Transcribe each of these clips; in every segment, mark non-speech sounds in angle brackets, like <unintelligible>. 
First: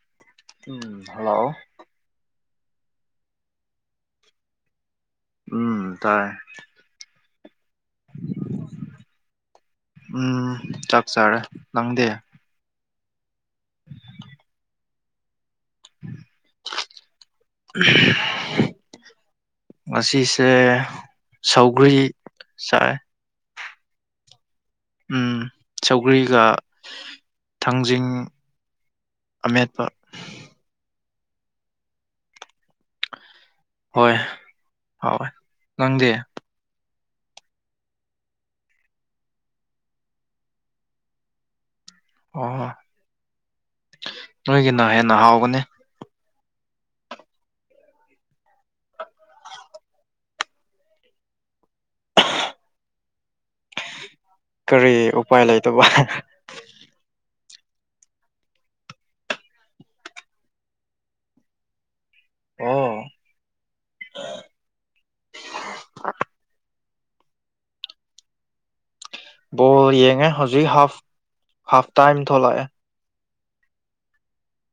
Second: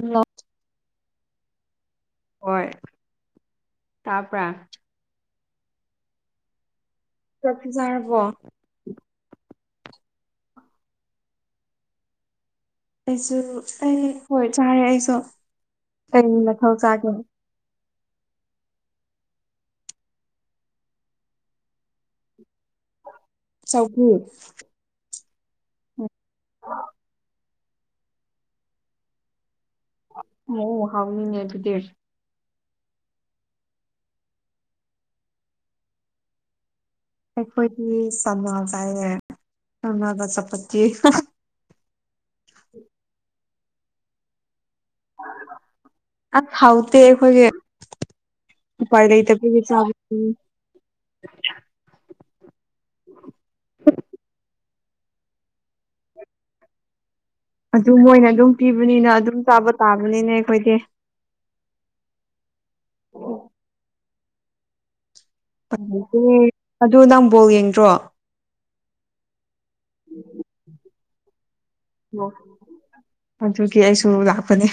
Hello ꯎꯝ hello ꯍꯣꯏ ꯇꯥꯄ꯭ꯔꯥ ꯎꯝ ꯇꯥꯏ ꯆꯥꯛꯇꯤ ꯆꯥꯔꯕꯣ ꯎꯝ ꯆꯥꯛ ꯆꯥꯔꯦ ꯅꯪꯗꯤ ꯑꯩꯁꯨ ꯑꯩ ꯍꯣꯏ ꯆꯥꯔꯦ ꯑꯩꯁꯨ ꯀꯩ ꯃꯊꯦꯜ ꯆꯥꯒꯦ <unintelligible> ꯉꯁꯤꯁꯦ ꯁꯧꯒ꯭ꯔꯤ ꯆꯥꯏ ꯁꯧꯒ꯭ꯔꯤ ꯎꯝ ꯁꯧꯒ꯭ꯔꯤꯒ ꯊꯥꯡꯖꯤꯡ ꯑꯃꯦꯠꯄ ꯑꯣ ꯍꯥꯎꯅꯤꯅꯦ ꯑꯗꯨꯗꯤ ꯍꯣꯏ ꯍꯥꯎꯑꯦ ꯅꯪꯗꯤ ꯑꯩꯈꯣꯏꯗꯤ ꯆꯅꯥ ꯆꯥꯏꯑꯦ ꯆꯅꯥꯒ ꯆꯥꯄꯇꯤ ꯑꯣ ꯅꯣꯏꯒꯤꯅ ꯍꯦꯟꯅ ꯍꯥꯎꯒꯅꯤ ꯑꯁ ꯍꯥꯎꯇꯦ ꯑꯩꯈꯣꯏꯒꯤ ꯎꯄꯥꯏ ꯂꯩꯇꯕꯒꯤ ꯆꯥꯕꯅꯦ <inaudible> ꯀꯔꯤ ꯎꯄꯥꯏ ꯂꯩꯇꯕ ꯑꯗꯨ ꯃꯣꯏꯅ ꯑꯗꯨꯝ ꯄꯤꯕꯅꯤꯅ ꯑꯗꯨꯝ ꯆꯥꯕ ꯇꯥꯕꯅꯤꯅꯦ ꯑꯩꯈꯣꯏꯗꯤ ꯑꯣ ꯑꯗꯨ ꯅꯪ ꯕꯣꯜ ꯌꯦꯡꯗ꯭ꯔꯣ ꯕꯣꯜ ꯌꯦꯡꯉꯦ ꯍꯧꯖꯤꯛ ꯍꯥꯐ ꯍꯥꯐ ꯇꯥꯏꯝ ꯊꯣꯛꯂꯛꯑꯦ ꯑꯗꯨꯒꯤ ꯑꯩꯁꯨ ꯂꯥꯛꯄꯅꯦ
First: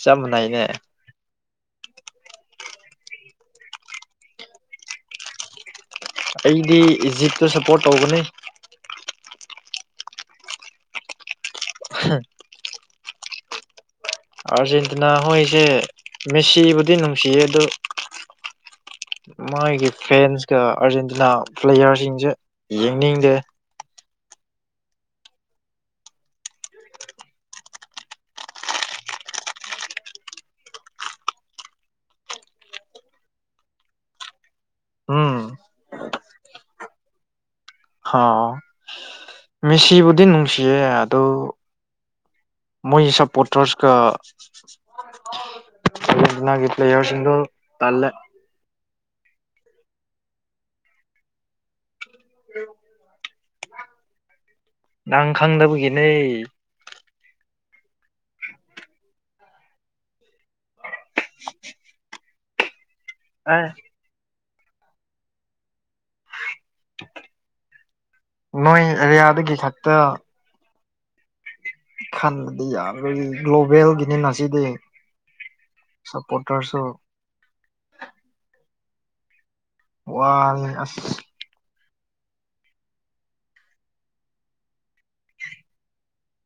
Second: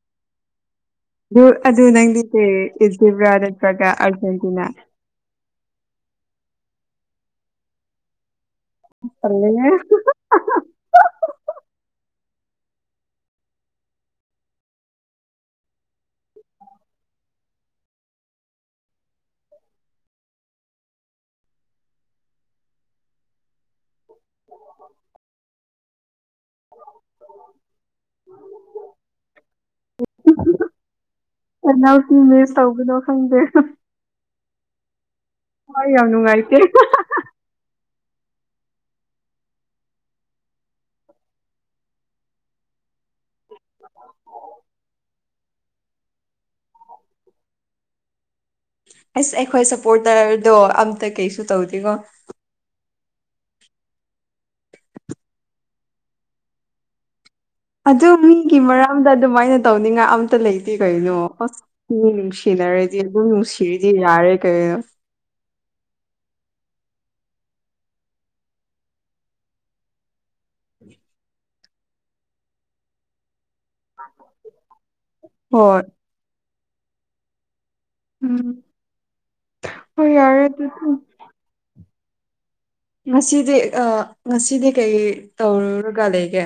ꯆꯞ ꯃꯥꯅꯩꯅꯦ ꯑꯗꯨ ꯑꯗꯨ ꯅꯪꯗꯦ ꯏꯖꯤꯕ꯭ꯔꯥ ꯅꯠꯇꯔꯥꯒ ꯑꯔꯖꯦꯟꯇꯤꯅꯥ ꯑꯩꯗꯤ ꯏꯖꯤꯞꯇ ꯁꯞꯄꯣꯔꯠ ꯇꯧꯒꯅꯤ ꯇꯜꯂꯦꯍꯦ ꯍꯥꯝ ꯑꯥꯔꯖꯦꯟꯇꯤꯅꯥ ꯍꯣꯏꯁꯦ ꯃꯦꯁꯤꯕꯨꯗꯤ ꯅꯨꯡꯁꯤꯌꯦ ꯑꯗꯨ ꯃꯥꯒꯤ ꯐꯦꯟꯁꯀ ꯑꯥꯔꯖꯦꯟꯇꯤꯅꯥ ꯄ꯭ꯂꯦꯌꯥꯔꯁꯤꯡꯁꯦ ꯌꯦꯡꯅꯤꯡꯗꯦ <inaudible> ꯩ <inaudible> ꯀꯅꯥꯎꯀꯤ ꯃꯤꯁ ꯇꯧꯕꯅꯣ ꯈꯪꯗꯦ ꯎꯝ ꯊꯋꯥꯢ ꯌꯥꯝ ꯅꯨꯡꯉꯥꯏꯇꯦ ꯑꯣꯎ ꯃꯦꯁꯤꯕꯨꯗꯤ ꯅꯨꯡꯁꯤꯌꯦ ꯑꯗꯨ ꯃꯣꯏ ꯁꯞꯄꯣꯔꯠ ꯇ꯭ꯔꯁꯀ ꯑꯥꯔꯖꯦꯟꯇꯤꯅꯥꯒꯤ ꯄ꯭ꯂꯦꯌꯔ ꯁꯤꯡꯗꯣ ꯇꯟꯂꯦ ꯑꯁ ꯑꯩꯈꯣꯏ ꯁꯞꯄꯣꯔꯇꯔꯗꯣ ꯑꯝꯇ ꯀꯩꯁꯨ ꯇꯧꯗꯦꯀꯣ <inaudible> ꯅꯪ ꯈꯪꯗꯕꯒꯤꯅꯦ ꯑꯗꯨ ꯃꯤꯒꯤ ꯃꯔꯝꯗ ꯑꯗꯨꯃꯥꯏꯅ ꯇꯧꯅꯤꯡꯉꯥꯏ ꯑꯝꯇ ꯂꯩꯇꯦ ꯀꯩꯅꯣ ꯑꯁ ꯅꯨꯡꯁꯤ ꯁꯤꯟꯅꯔꯗꯤ ꯑꯗꯨꯝ ꯑꯦ ꯅꯨꯡꯁꯤꯔꯗꯤ ꯌꯥꯔꯦ ꯀꯩꯅꯣ ꯅꯣꯏ ꯑꯦꯔꯤꯌꯥꯗꯒꯤ ꯈꯛꯇ <inaudible> ꯈꯟꯕꯗꯤ ꯌꯥꯝ <unintelligible> ꯒ꯭ꯂꯣꯕꯦꯜꯒꯤꯅꯤꯅ ꯁꯤꯗꯤ ꯍꯣꯏ ꯁꯄꯣꯇꯔꯁꯨ ꯎꯝ ꯍꯣꯏ ꯌꯥꯔꯦ ꯋꯥꯔꯦ ꯑꯗꯨꯗꯤ ꯑꯁ ꯉꯁꯤꯗꯤ ꯑ ꯉꯁꯤꯗꯤ ꯀꯩ ꯇꯧꯔꯨꯔꯒ ꯂꯩꯒꯦ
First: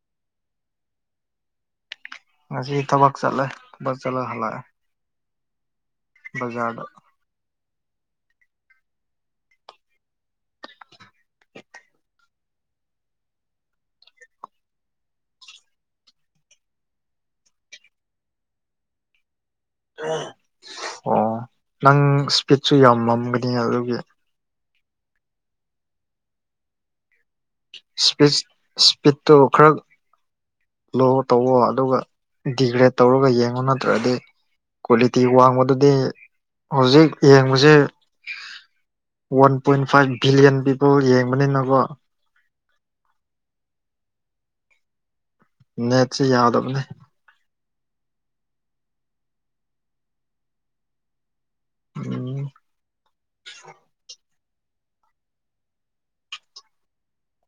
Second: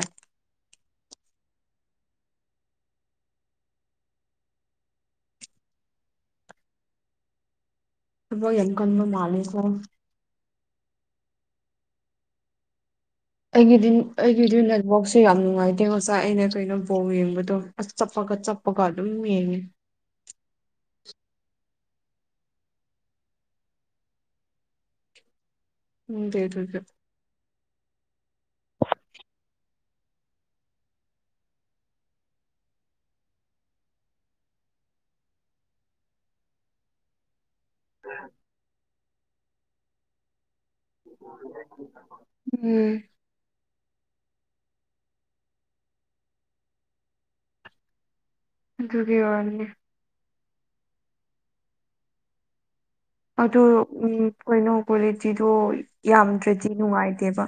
ꯉꯁꯤ ꯊꯕꯛ ꯆꯠꯂꯦ ꯊꯛ ꯆꯠꯂꯒ ꯍꯜꯂꯛꯑꯦ ꯕꯖꯥꯔꯗ ꯊꯕꯛ ꯌꯥꯝ ꯀꯟꯕ ꯃꯥꯂꯦꯀꯣ ꯑꯩꯒꯤꯗꯤ ꯑꯩꯒꯤꯗꯤ ꯅꯦꯠ ꯋꯥꯛꯁꯦ ꯌꯥꯝ ꯅꯨꯡꯉꯥꯏꯇꯦꯉꯣ ꯉꯁꯥꯏ ꯑꯩꯅ ꯊꯣꯏꯅ ꯕꯣꯜ ꯌꯦꯡꯕꯗꯣ ꯆꯞꯄꯒ ꯆꯠꯄꯒ ꯑꯗꯨꯝ ꯌꯦꯡꯉꯤ ꯑꯣ ꯅꯪ ꯏꯁꯄꯤꯠꯁꯨ ꯌꯥꯝ ꯃꯝꯒꯅꯤ ꯑꯗꯨꯒꯤ ꯈꯪꯗꯦ ꯑꯗꯨꯗꯤ ꯏꯁꯄꯤꯠ ꯏꯁꯄꯤꯠꯇꯣ ꯈꯔ ꯂꯣꯋꯔ ꯇꯧꯋꯣ ꯑꯗꯨꯒ ꯗꯤꯒ꯭ꯔꯦꯗ ꯇꯧꯔꯒ ꯌꯦꯡꯉꯣ ꯅꯠꯇ꯭ꯔꯗꯤ ꯀ꯭ꯋꯥꯂꯤꯇꯤ ꯋꯥꯡꯕꯗꯨꯗꯤ ꯍꯧꯖꯤꯛ ꯌꯦꯡꯕꯁꯦ ꯋꯥꯟ ꯄꯣꯏꯟ ꯐꯥꯏꯚ ꯕꯤꯂꯤꯌꯟ <unintelligible> ꯌꯦꯡꯕꯅꯤꯅꯀꯣ ꯎꯝ ꯅꯦꯠꯁꯤ ꯌꯥꯗꯕꯅꯤ ꯑꯗꯨꯒꯤ ꯑꯣꯏꯔꯝꯅꯤ ꯎꯝ ꯑꯗꯨ ꯎꯝ ꯀꯩꯅꯣ ꯀ꯭ꯋꯥꯂꯤꯇꯤꯗꯣ ꯌꯥꯝꯗ꯭ꯔꯗꯤ ꯅꯨꯡꯉꯥꯏꯇꯦꯕ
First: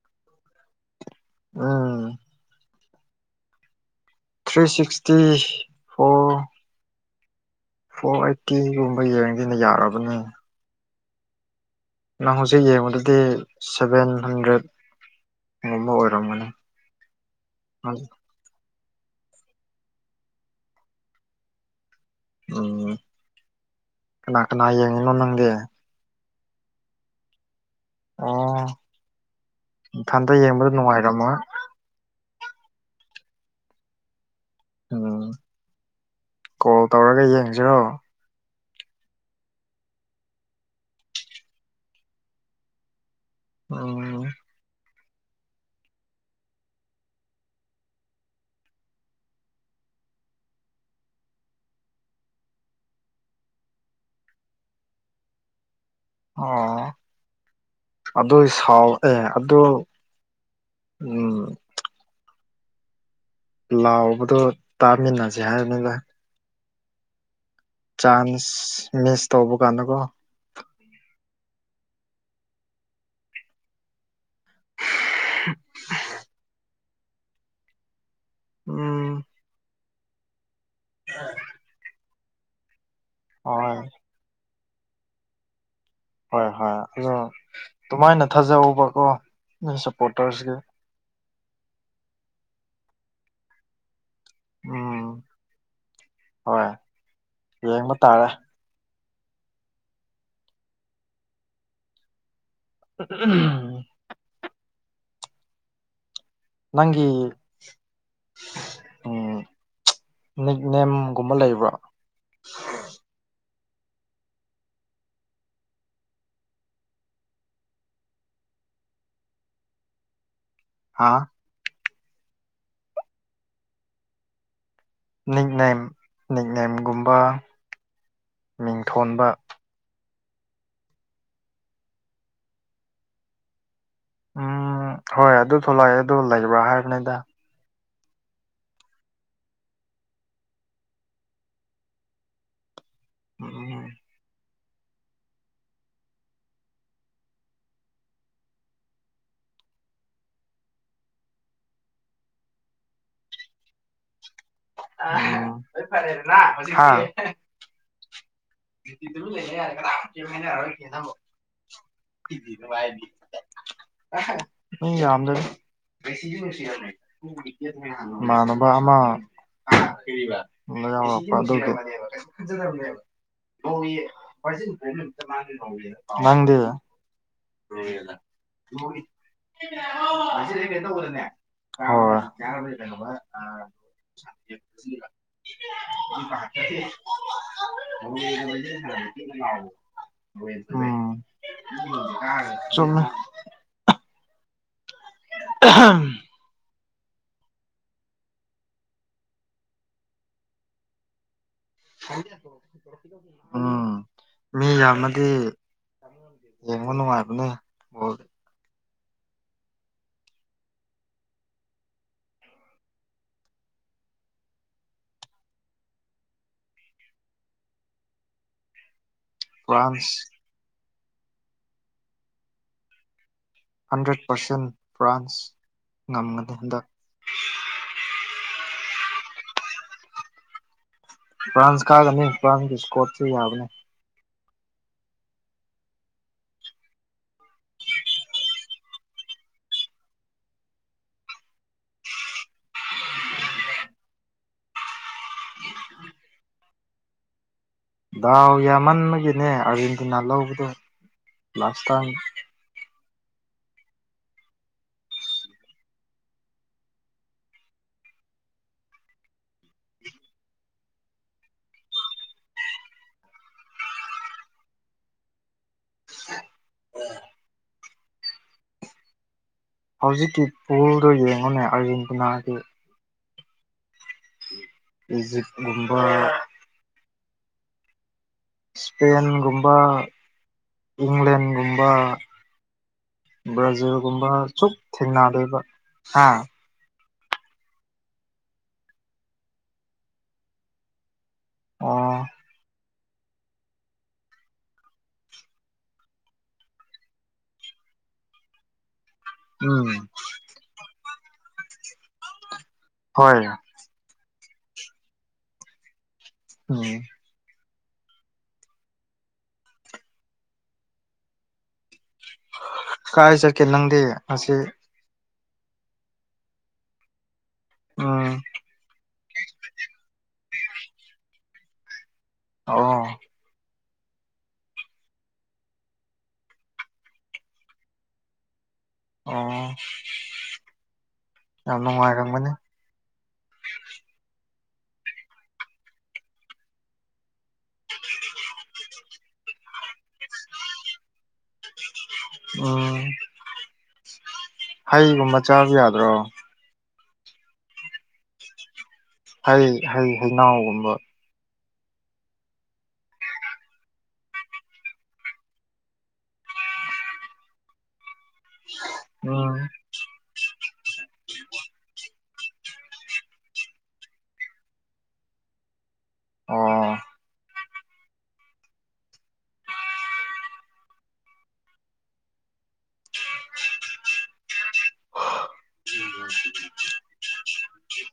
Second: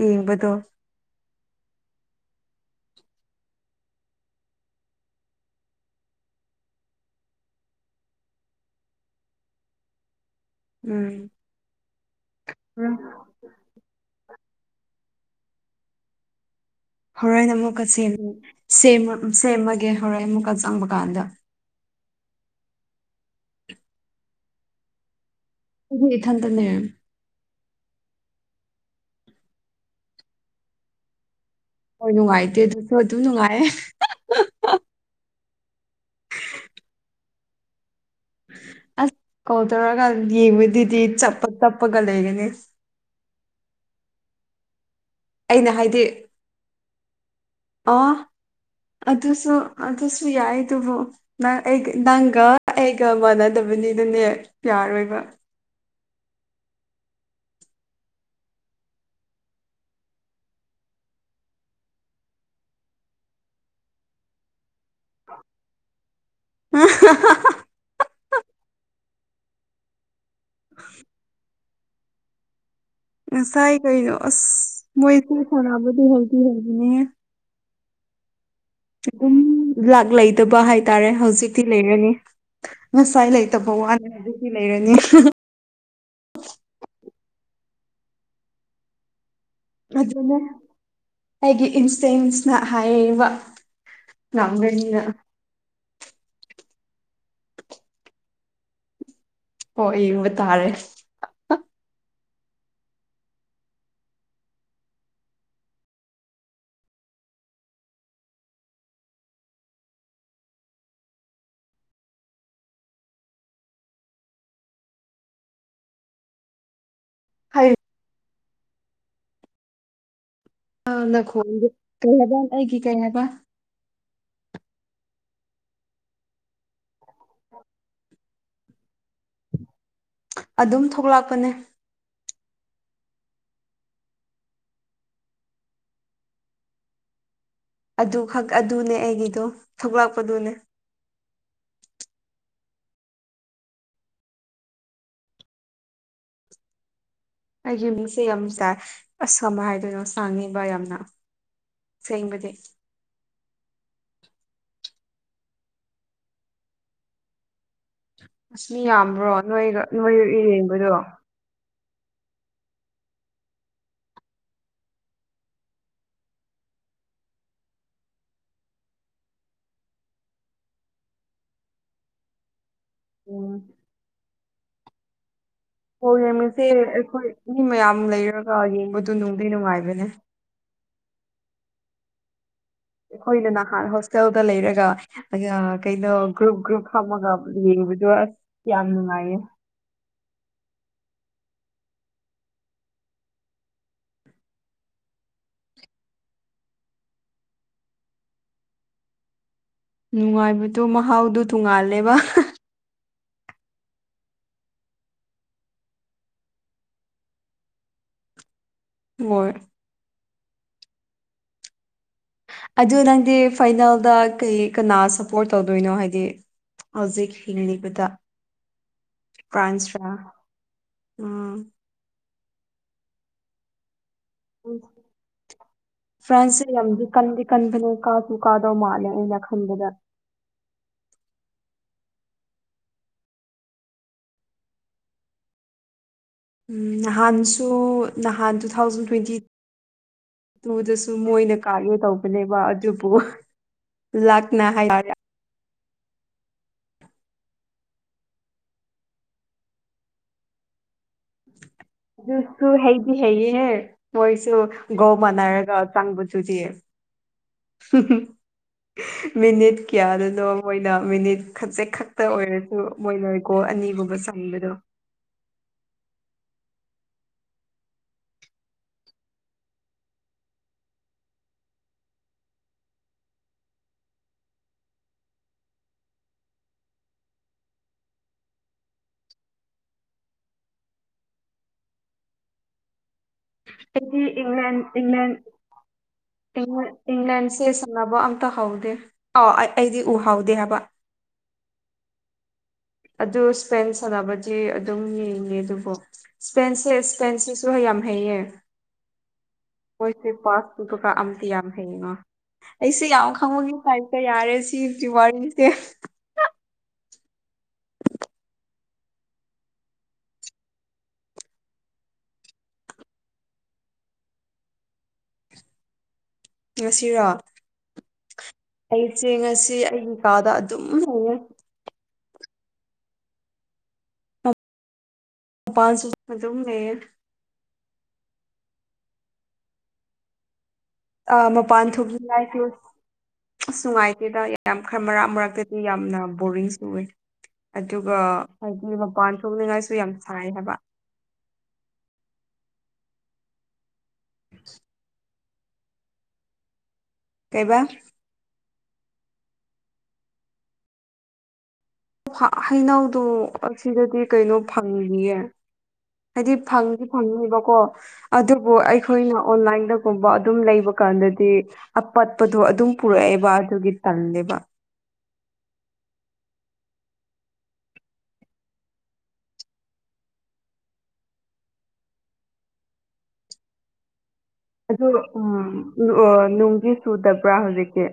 ꯌꯦꯡꯕꯗꯣ ꯎꯝ ꯊ꯭ꯔꯤ ꯁꯤꯛꯁꯇꯤ ꯐꯣꯔ ꯐꯣꯔ ꯑꯩꯠꯇꯤꯒꯨꯝꯕ ꯌꯦꯡꯒꯦꯅ ꯌꯥꯔꯕꯅꯦ ꯎꯝ ꯅꯪ ꯍꯧꯖꯤꯛ ꯌꯦꯡꯕꯗꯗꯤ ꯁꯚꯦꯟ ꯍꯟꯗ꯭ꯔꯦꯠꯒꯨꯝꯕ ꯑꯣꯏꯔꯝꯒꯅꯤ ꯍꯣꯔꯦꯟ ꯑꯃꯨꯛꯀ ꯁꯦꯝ ꯁꯦꯝ ꯁꯦꯝꯃꯒꯦ ꯍꯣꯔꯦꯟ ꯑꯃꯨꯛꯀ ꯆꯪꯕ ꯀꯥꯟꯗ ꯎꯝ ꯀꯅꯥ ꯀꯅꯥ ꯌꯦꯡꯉꯤꯅꯣ ꯅꯪꯗꯤ ꯑꯩ ꯏꯊꯟꯗꯅꯦ ꯑꯣ ꯏꯊꯟꯗ ꯌꯦꯡꯕꯗꯨ ꯅꯨꯡꯉꯥꯏꯔꯝꯃꯣꯏ ꯍꯣꯏ ꯅꯨꯡꯉꯥꯏꯇꯦ ꯑꯗꯨꯁꯨ ꯑꯗꯨꯝ ꯅꯨꯡꯉꯥꯏ ꯎꯝ ꯀꯣꯜ ꯇꯧꯔꯒ ꯌꯦꯡꯁꯤꯔꯣ ꯑꯁ ꯀꯣꯜ ꯇꯧꯔꯒ ꯌꯦꯡꯕꯗꯨꯗꯤ ꯆꯞꯄ ꯇꯞꯄꯒ ꯂꯩꯒꯅꯤ ꯑꯝ ꯑꯩꯅ ꯍꯥꯏꯗꯤ ꯑꯣ ꯑꯗꯨꯁꯨ ꯑꯗꯨꯁꯨ ꯌꯥꯏꯗꯨꯕꯨ ꯅꯪ ꯑꯩꯒ ꯅꯪꯒ ꯑꯩꯒ ꯃꯥꯟꯅꯗꯕꯅꯤꯗꯅꯦ ꯌꯥꯔꯣꯏꯕ ꯑꯣ ꯑꯗꯣ ꯑꯩ ꯁꯥꯎ ꯑꯦ ꯑꯗꯣ ꯎꯝ ꯂꯥꯎꯕꯗꯣ ꯇꯥꯃꯤꯟꯅꯁꯦ ꯍꯥꯏꯕꯅꯤꯗ <unintelligible> ꯆꯥꯟꯁ ꯃꯤꯁ ꯇꯧꯕ ꯀꯥꯟꯗꯀꯣ <unintelligible> ꯉꯁꯥꯏ ꯀꯩꯅꯣ ꯑꯁ ꯃꯣꯏꯁꯦ ꯁꯥꯟꯅꯕꯗꯤ ꯍꯧꯗꯤ ꯍꯩꯕꯅꯦꯍ ꯎꯝ ꯑꯗꯨꯝ ꯂꯥꯛ ꯂꯩꯇꯕ ꯍꯥꯏꯇꯥꯔꯦ ꯍꯧꯖꯤꯛꯇꯤ ꯂꯩꯔꯅꯤ ꯉꯁꯥꯏ ꯂꯩꯇꯕ ꯍꯣꯏ ꯋꯥꯅꯦ ꯍꯧꯖꯤꯛꯇꯤ ꯂꯩꯔꯅꯤ ꯍꯣꯏ ꯍꯣꯏ ꯑꯗꯣ ꯑꯗꯨꯃꯥꯏꯅ ꯊꯥꯖꯧꯕꯀꯣ ꯅꯣꯏ ꯑꯗꯨꯅꯦ ꯁꯞꯄꯣꯔꯇꯔꯁꯀꯤ ꯑꯩꯒꯤ ꯏꯟꯁꯇꯦꯟꯁꯅ ꯍꯥꯏꯔꯦꯕ ꯉꯝꯔꯅꯤꯅ ꯎꯝ ꯍꯣꯏ ꯌꯦꯡꯕ ꯇꯥꯔꯦ ꯍꯣꯏ ꯌꯦꯡꯕ ꯇꯥꯔꯦ ꯎꯝ ꯅꯪꯒꯤ ꯎꯝ ꯅꯤꯛꯅꯦꯝꯒꯨꯝꯕ ꯂꯩꯕ꯭ꯔꯣ ꯍꯥꯏ ꯍꯥ <unintelligible> ꯀꯩ ꯍꯥꯏꯕ ꯑꯩꯒꯤ ꯀꯩ ꯍꯥꯏꯕ ꯅꯤꯛꯅꯦꯝ ꯅꯤꯛꯅꯦꯝꯒꯨꯝꯕ ꯃꯤꯡꯊꯣꯟꯕ ꯑꯗꯨꯝ ꯊꯣꯛꯂꯛꯄꯅꯦ ꯎꯝ ꯍꯣꯏ ꯑꯗꯨ ꯊꯣꯛꯂꯛꯑꯦ ꯑꯗꯨ ꯂꯩꯕ꯭ꯔꯥ ꯍꯥꯏꯕꯅꯤꯗ ꯑꯗꯨꯈꯛ ꯑꯗꯨꯅꯦ ꯑꯩꯒꯤꯗꯣ ꯊꯣꯛꯂꯛꯄꯗꯨꯅꯦ ꯎ ꯎꯝ ꯑꯩꯒꯤ ꯃꯤꯡꯁꯦ ꯌꯥꯝ ꯆꯥꯏ ꯑꯁ ꯀꯃꯥꯏ ꯍꯥꯏꯗꯣꯏꯅꯣ ꯁꯥꯡꯉꯤꯕ ꯌꯥꯝꯅ ꯁꯦꯝꯕꯗꯤ ꯎꯝ ꯂꯣꯏ ꯐꯔꯦꯗꯅ ꯍꯧꯖꯤꯛꯇꯤ ꯍꯥ ꯑꯁ ꯃꯤ ꯌꯥꯝꯕ꯭ꯔꯣ ꯅꯣꯏꯔ ꯅꯣꯏ ꯏꯔꯦꯡꯕꯗꯣ <unintelligible> ꯃꯤ ꯌꯥꯝꯗꯕꯅꯤ ꯏꯃꯥꯟꯅꯕ ꯑꯃ ꯇꯨꯡꯗ ꯌꯥꯎꯔꯛꯄ ꯑꯗꯨꯒꯤ ꯎꯝ ꯕꯣꯜ <unintelligible> ꯅꯪꯗꯤ <unintelligible> ꯌꯦꯡꯕꯁꯦ ꯑꯩꯈꯣꯏ ꯃꯤ ꯃꯌꯥꯝ ꯂꯩꯔꯒ ꯌꯦꯡꯕꯗꯨ ꯅꯨꯡꯗꯤ ꯅꯨꯡꯉꯥꯏꯕꯅꯦ ꯀꯩꯅꯣ ꯇꯧꯕꯗꯅꯦ꯫ ꯍꯣꯏ <unintelligible> ꯑꯩꯈꯣꯏꯅ ꯅꯍꯥꯟ ꯍꯣꯁꯇꯦꯜꯗ ꯂꯩꯔꯒ ꯑꯌꯥ ꯀꯩꯅꯣ ꯒ꯭ꯔꯨꯞ ꯒ꯭ꯔꯨꯞ ꯐꯝꯃꯒ ꯌꯦꯡꯕꯗꯣ ꯑꯁ ꯌꯥꯝ ꯅꯨꯡꯉꯥꯏꯌꯦ ꯎꯝ ꯆꯨꯝꯃꯦ ꯑꯍꯝ ꯅꯨꯡꯉꯥꯏꯕꯗꯨ ꯃꯍꯥꯎꯗꯨ <unintelligible> ꯎꯝ ꯃꯤ ꯌꯥꯝꯃꯗꯤ ꯌꯦꯡꯕ ꯅꯨꯡꯉꯥꯏꯕꯅꯦ ꯕꯣꯜ ꯍꯣꯏ ꯑꯗꯨ ꯅꯪꯗꯤ ꯐꯥꯏꯅꯦꯜꯗ ꯀꯩ ꯀꯅꯥ ꯁꯞꯄꯣꯔꯠ ꯇꯧꯗꯣꯏꯅꯣ ꯍꯥꯏꯗꯤ ꯍꯧꯖꯤꯛ ꯍꯤꯡꯂꯤꯕꯗ <inaudible> ꯐ꯭ꯔꯥꯟꯁꯔꯥ ꯎꯝ ꯍꯟꯗ꯭ꯔꯦꯠ ꯄꯥꯔꯁꯦꯟ ꯐ꯭ꯔꯥꯟꯁ ꯉꯝꯒꯅꯤ ꯐ꯭ꯔꯥꯟꯁꯁꯦ ꯍꯟꯗꯛ ꯌꯥꯝꯗꯤ ꯀꯟꯗꯤ ꯀꯟꯕꯅꯦ ꯀꯥꯁꯨ ꯀꯥꯗꯧ ꯃꯥꯜꯂꯦ ꯑꯩꯅ ꯈꯟꯕꯗ ꯐ꯭ꯔꯥꯟꯁ ꯀꯥꯒꯅꯤ ꯐ꯭ꯔꯥꯟꯁꯀꯤ ꯏꯁꯀꯣꯔꯁꯨ ꯌꯥꯕꯅꯦ ꯅꯍꯥꯟꯁꯨ ꯅꯍꯥꯟ ꯇꯨ ꯊꯥꯎꯖꯟ ꯇ꯭ꯋꯦꯟꯇꯤ ꯇꯨꯗꯁꯨ ꯃꯣꯏꯅ ꯀꯥꯒꯦ ꯇꯧꯕꯅꯦꯕ ꯑꯗꯨꯕꯨ ꯂꯥꯛꯅ ꯍꯥꯏ <unintelligible> ꯗꯥꯎ ꯌꯥꯝꯃꯟꯕꯒꯤꯅꯦ ꯑꯥꯔꯖꯦꯟꯇꯤꯅꯥ ꯂꯧꯕꯗꯣ ꯂꯥꯁ ꯇꯥꯏꯝ ꯆꯨꯁꯨꯨ ꯍꯩꯗꯤ ꯍꯩꯌꯦꯍꯦ ꯃꯣꯏꯁꯨ ꯒꯧ ꯃꯥꯟꯅꯔꯒ ꯆꯪꯕ ꯆꯨꯆꯤ ꯍꯨꯝ ꯍꯨꯝ ꯃꯤꯅꯤꯠ ꯀꯌꯥꯗꯨꯅꯣ ꯃꯣꯏꯅ ꯃꯤꯅꯤꯠ ꯈꯖꯤꯠ ꯈꯛꯇ ꯑꯣꯏꯔ ꯃꯣꯏ ꯂꯣꯏꯀꯣ ꯑꯅꯤꯒꯨꯝꯕ ꯆꯪꯕꯗꯣ <inaudible> ꯍꯧꯖꯤꯛꯀꯤ ꯄꯨꯜꯗꯣ ꯌꯦꯡꯉꯨꯅꯦ ꯑꯥꯔꯖꯦꯟꯇꯤꯅꯥꯒꯤ ꯏꯖꯤꯞꯒꯨꯝꯕ ꯏꯁꯄꯦꯟꯒꯨꯝꯕ ꯏꯪꯂꯦꯟꯒꯨꯝꯕ ꯑꯩꯗꯤ ꯕ꯭ꯔꯥꯖꯤꯜꯒꯨꯝꯕ ꯁꯨꯛ ꯊꯦꯡꯅꯗꯣꯏꯕ ꯍꯥ ꯏꯪ ꯏꯪꯂꯦꯟꯁꯦ ꯁꯥꯟꯅꯕ ꯑꯝꯇ ꯍꯥꯎꯗꯦ ꯑꯥꯎ ꯑꯩ ꯑꯩꯗꯤ ꯎꯍꯥꯎꯗꯦ ꯍꯥꯏꯕ ꯑꯣ ꯑꯗꯨ ꯁꯄꯦꯟ ꯁꯥꯟꯅꯕꯗꯤ ꯑꯗꯨꯝ ꯌꯦꯡꯉꯦ ꯑꯗꯨꯕꯨ ꯁꯄꯦꯟꯁꯦ ꯏꯁꯄꯦꯟꯁꯤꯁꯨ ꯌꯥꯝ ꯍꯩꯌꯦ ꯎꯝ ꯍꯣꯏꯁꯦ ꯄꯥꯁ <unintelligible> ꯌꯥꯝ ꯍꯌꯦꯉ ꯑꯩꯁꯦ ꯌꯥꯝ ꯍꯣꯏ ꯈꯪꯕꯒꯤ ꯍꯥꯏꯛꯇ ꯌꯥꯔꯦ ꯁꯤ ꯗꯤ ꯋꯥꯔꯤꯁꯦ <inaudible> ꯀꯥꯏ ꯆꯠꯀꯦ ꯅꯪꯗꯤ ꯑꯁꯤ ꯉꯁꯤꯔꯣ ꯎꯝ ꯑꯩꯁꯦ ꯉꯁꯤ ꯑꯩꯒꯤ ꯀꯥꯗ ꯑꯗꯨꯝ ꯂꯩꯌꯦ ꯑꯣ ꯃꯄꯥꯥꯟꯁꯨ ꯑꯗꯨꯝ ꯂꯩꯌꯦ ꯑꯣ ꯑ ꯌꯥꯝ ꯃꯄꯥꯟ ꯅꯨꯡꯉꯥꯏꯔꯝꯒꯅꯤ ꯊꯣꯛꯉꯥꯏꯁꯤ ꯑꯁ ꯅꯨꯡꯉꯥꯏꯇꯦꯗ ꯌꯥꯝ ꯈꯔ ꯃꯔꯛ ꯃꯔꯛꯇꯗꯤ ꯌꯥꯝꯅ ꯕꯣꯔꯤꯡꯁꯨꯏ ꯑꯗꯨꯒ ꯍꯥꯏꯗꯤ ꯃꯄꯥꯟ ꯊꯣꯛꯅꯤꯡꯉꯥꯏꯁꯨ ꯌꯥꯝ ꯁꯥꯏ ꯍꯥꯏꯕ ꯎꯝ ꯍꯩꯒꯨꯝ ꯃꯆꯥꯁꯨ ꯌꯥꯗ꯭ꯔꯣ ꯀꯩꯕꯥ ꯍꯩ ꯍꯩ ꯍꯩꯅꯎꯒꯨꯝꯕ ꯍꯩꯅꯧꯗꯣ ꯑꯁꯤꯗꯗꯤ ꯀꯩꯅꯣ ꯐꯪꯗꯤꯌꯦ ꯍꯥꯏꯗꯤ ꯐꯪꯗꯤ ꯐꯪꯉꯦꯕꯀꯣ ꯑꯗꯨꯕꯨ ꯑꯩꯈꯣꯏꯅ ꯎꯝ ꯑꯣꯟꯂꯥꯏꯟꯗꯒꯨꯝꯕ ꯑꯗꯨꯝ ꯂꯩꯕ ꯀꯥꯟꯗꯗꯤ ꯄꯠꯄꯗꯣ ꯑꯗꯨꯝ ꯄꯨꯔꯛꯑꯦꯕ ꯑꯗꯨꯒꯤ ꯇꯜꯂꯦꯕ ꯑꯣ ꯑꯗꯨꯗ ꯎꯝ ꯅꯨꯡꯒꯤ ꯆꯨꯗꯕ꯭ꯔꯥ ꯍꯧꯖꯤꯛꯀꯤ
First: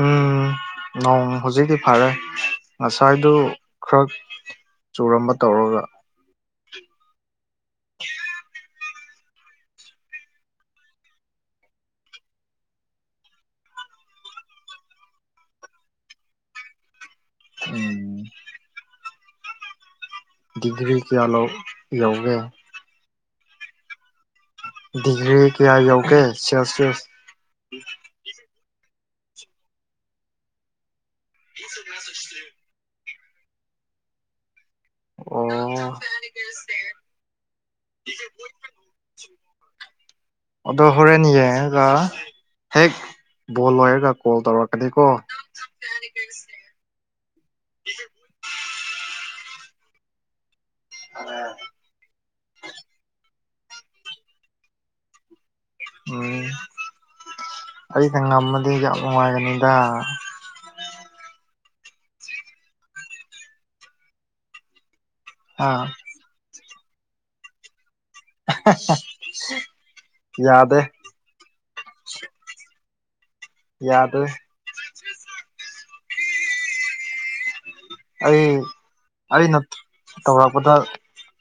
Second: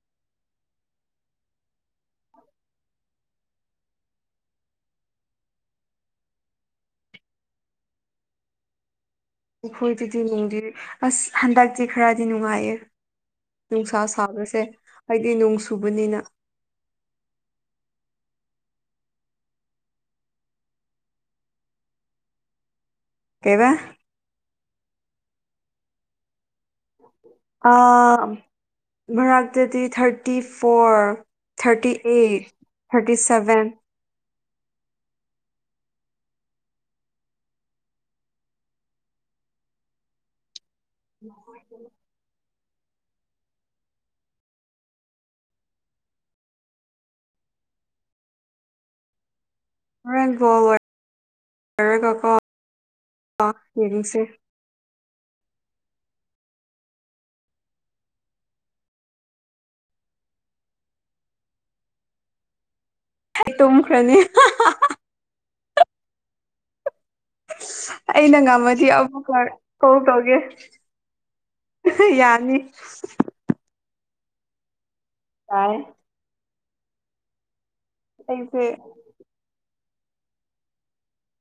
ꯎꯝ ꯅꯣꯡ ꯍꯧꯖꯤꯛꯇꯤ ꯐꯔꯦ ꯉꯁꯥꯏꯗꯨ ꯈꯔ ꯆꯣꯔꯝꯕ ꯇꯧꯔꯒ ꯑꯈꯣꯏꯗꯗꯤ ꯅꯨꯡꯗꯤ ꯑꯁ ꯍꯟꯗꯛꯇꯤ ꯈꯔꯗꯤ ꯅꯨꯡꯉꯥꯏꯌꯦ ꯅꯨꯡꯁꯥ ꯁꯥꯕꯁꯦ ꯑꯩꯗꯤ ꯅꯣꯡ ꯁꯨꯕꯅꯤꯅ ꯗꯤꯒ꯭ꯔꯤ ꯀꯌꯥꯂꯣ ꯌꯧꯕꯔꯣ ꯀꯩꯕ ꯗꯤꯒ꯭ꯔꯤ ꯀꯌꯥ ꯌꯧꯒꯦ ꯁꯦꯜꯁꯤꯑꯁ ꯑ ꯃꯔꯛꯇꯗꯤ ꯊꯥꯔꯇꯤ ꯐꯣꯔ ꯊꯥꯔꯇꯤ ꯏ ꯊꯔꯇꯤ ꯁꯚꯦꯟ ꯑꯣ <unintelligible> ꯑꯗꯣ ꯍꯣꯔꯦꯟ ꯌꯦꯡꯉꯒ ꯍꯦꯛ ꯕꯣꯜ ꯂꯣꯏꯔꯒ ꯀꯣꯜ ꯇꯧꯔꯛꯀꯅꯤꯀꯣ <unintelligible> ꯍꯣꯔꯦꯜ ꯕꯣꯜ ꯂꯣꯏ <inaudible> <unintelligible> ꯌꯦꯡꯁꯦ ꯎꯝ ꯑꯩꯅ ꯉꯝꯃꯗꯤ ꯌꯥꯝ ꯅꯨꯡꯉꯥꯏꯒꯅꯤꯗ ꯇꯨꯝꯈ꯭ꯔꯅꯤ ꯑꯥ ꯑꯩꯅ ꯉꯝꯃꯗꯤ ꯑꯃꯨꯛꯀ ꯀꯣꯞ ꯇꯧꯒꯦ ꯌꯥꯗꯦ ꯌꯥꯅꯤ ꯌꯥꯗꯣꯏ ꯌꯥꯏꯌꯦ ꯑꯩ ꯑꯩꯁꯦ ꯑꯩꯅ ꯇꯧꯔꯛꯄꯗ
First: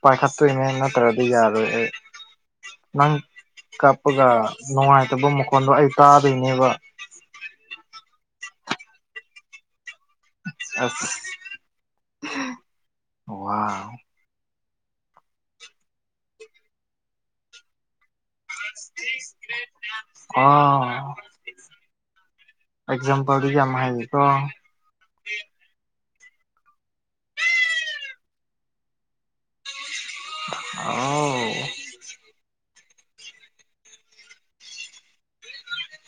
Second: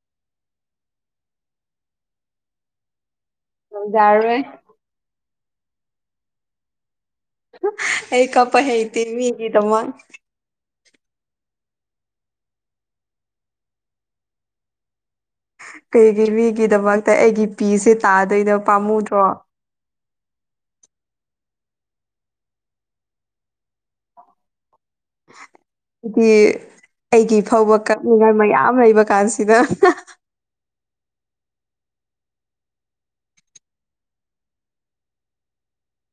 ꯄꯥꯏꯈꯠꯇꯣꯏꯅꯦ ꯅꯠꯇ꯭ꯔꯗꯤ ꯌꯥꯔꯣꯏ ꯑꯩ ꯅꯪ ꯀꯥꯞꯄꯒ ꯌꯥꯔꯔꯣꯏ ꯅꯨꯡꯉꯥꯏꯇꯕ ꯃꯈꯣꯟꯗꯣ ꯑꯩ ꯀꯥꯗꯣꯏꯅꯦꯕ ꯑꯩ ꯀꯄ ꯍꯩꯇꯦ ꯃꯤꯒꯤꯗꯃꯛ ꯑꯁ ꯋꯥꯎ ꯀꯩꯒꯤ ꯃꯤꯒꯤꯗꯃꯛꯇ ꯑꯩꯒꯤ ꯄꯤꯁꯦ ꯇꯥꯗꯣꯏꯗꯣ ꯄꯥꯝꯃꯨꯗ꯭ꯔꯣ ꯑꯥ ꯑꯦꯛꯖꯥꯝꯄꯜꯗꯗꯤ ꯌꯥꯝ ꯍꯩꯀꯣ ꯗꯤ ꯑꯩꯒꯤ ꯐꯥꯎꯕ ꯀꯠꯅꯤꯡꯉꯥꯏ ꯃꯌꯥꯝ ꯂꯩꯕ ꯀꯥꯟꯁꯤꯗ ꯑ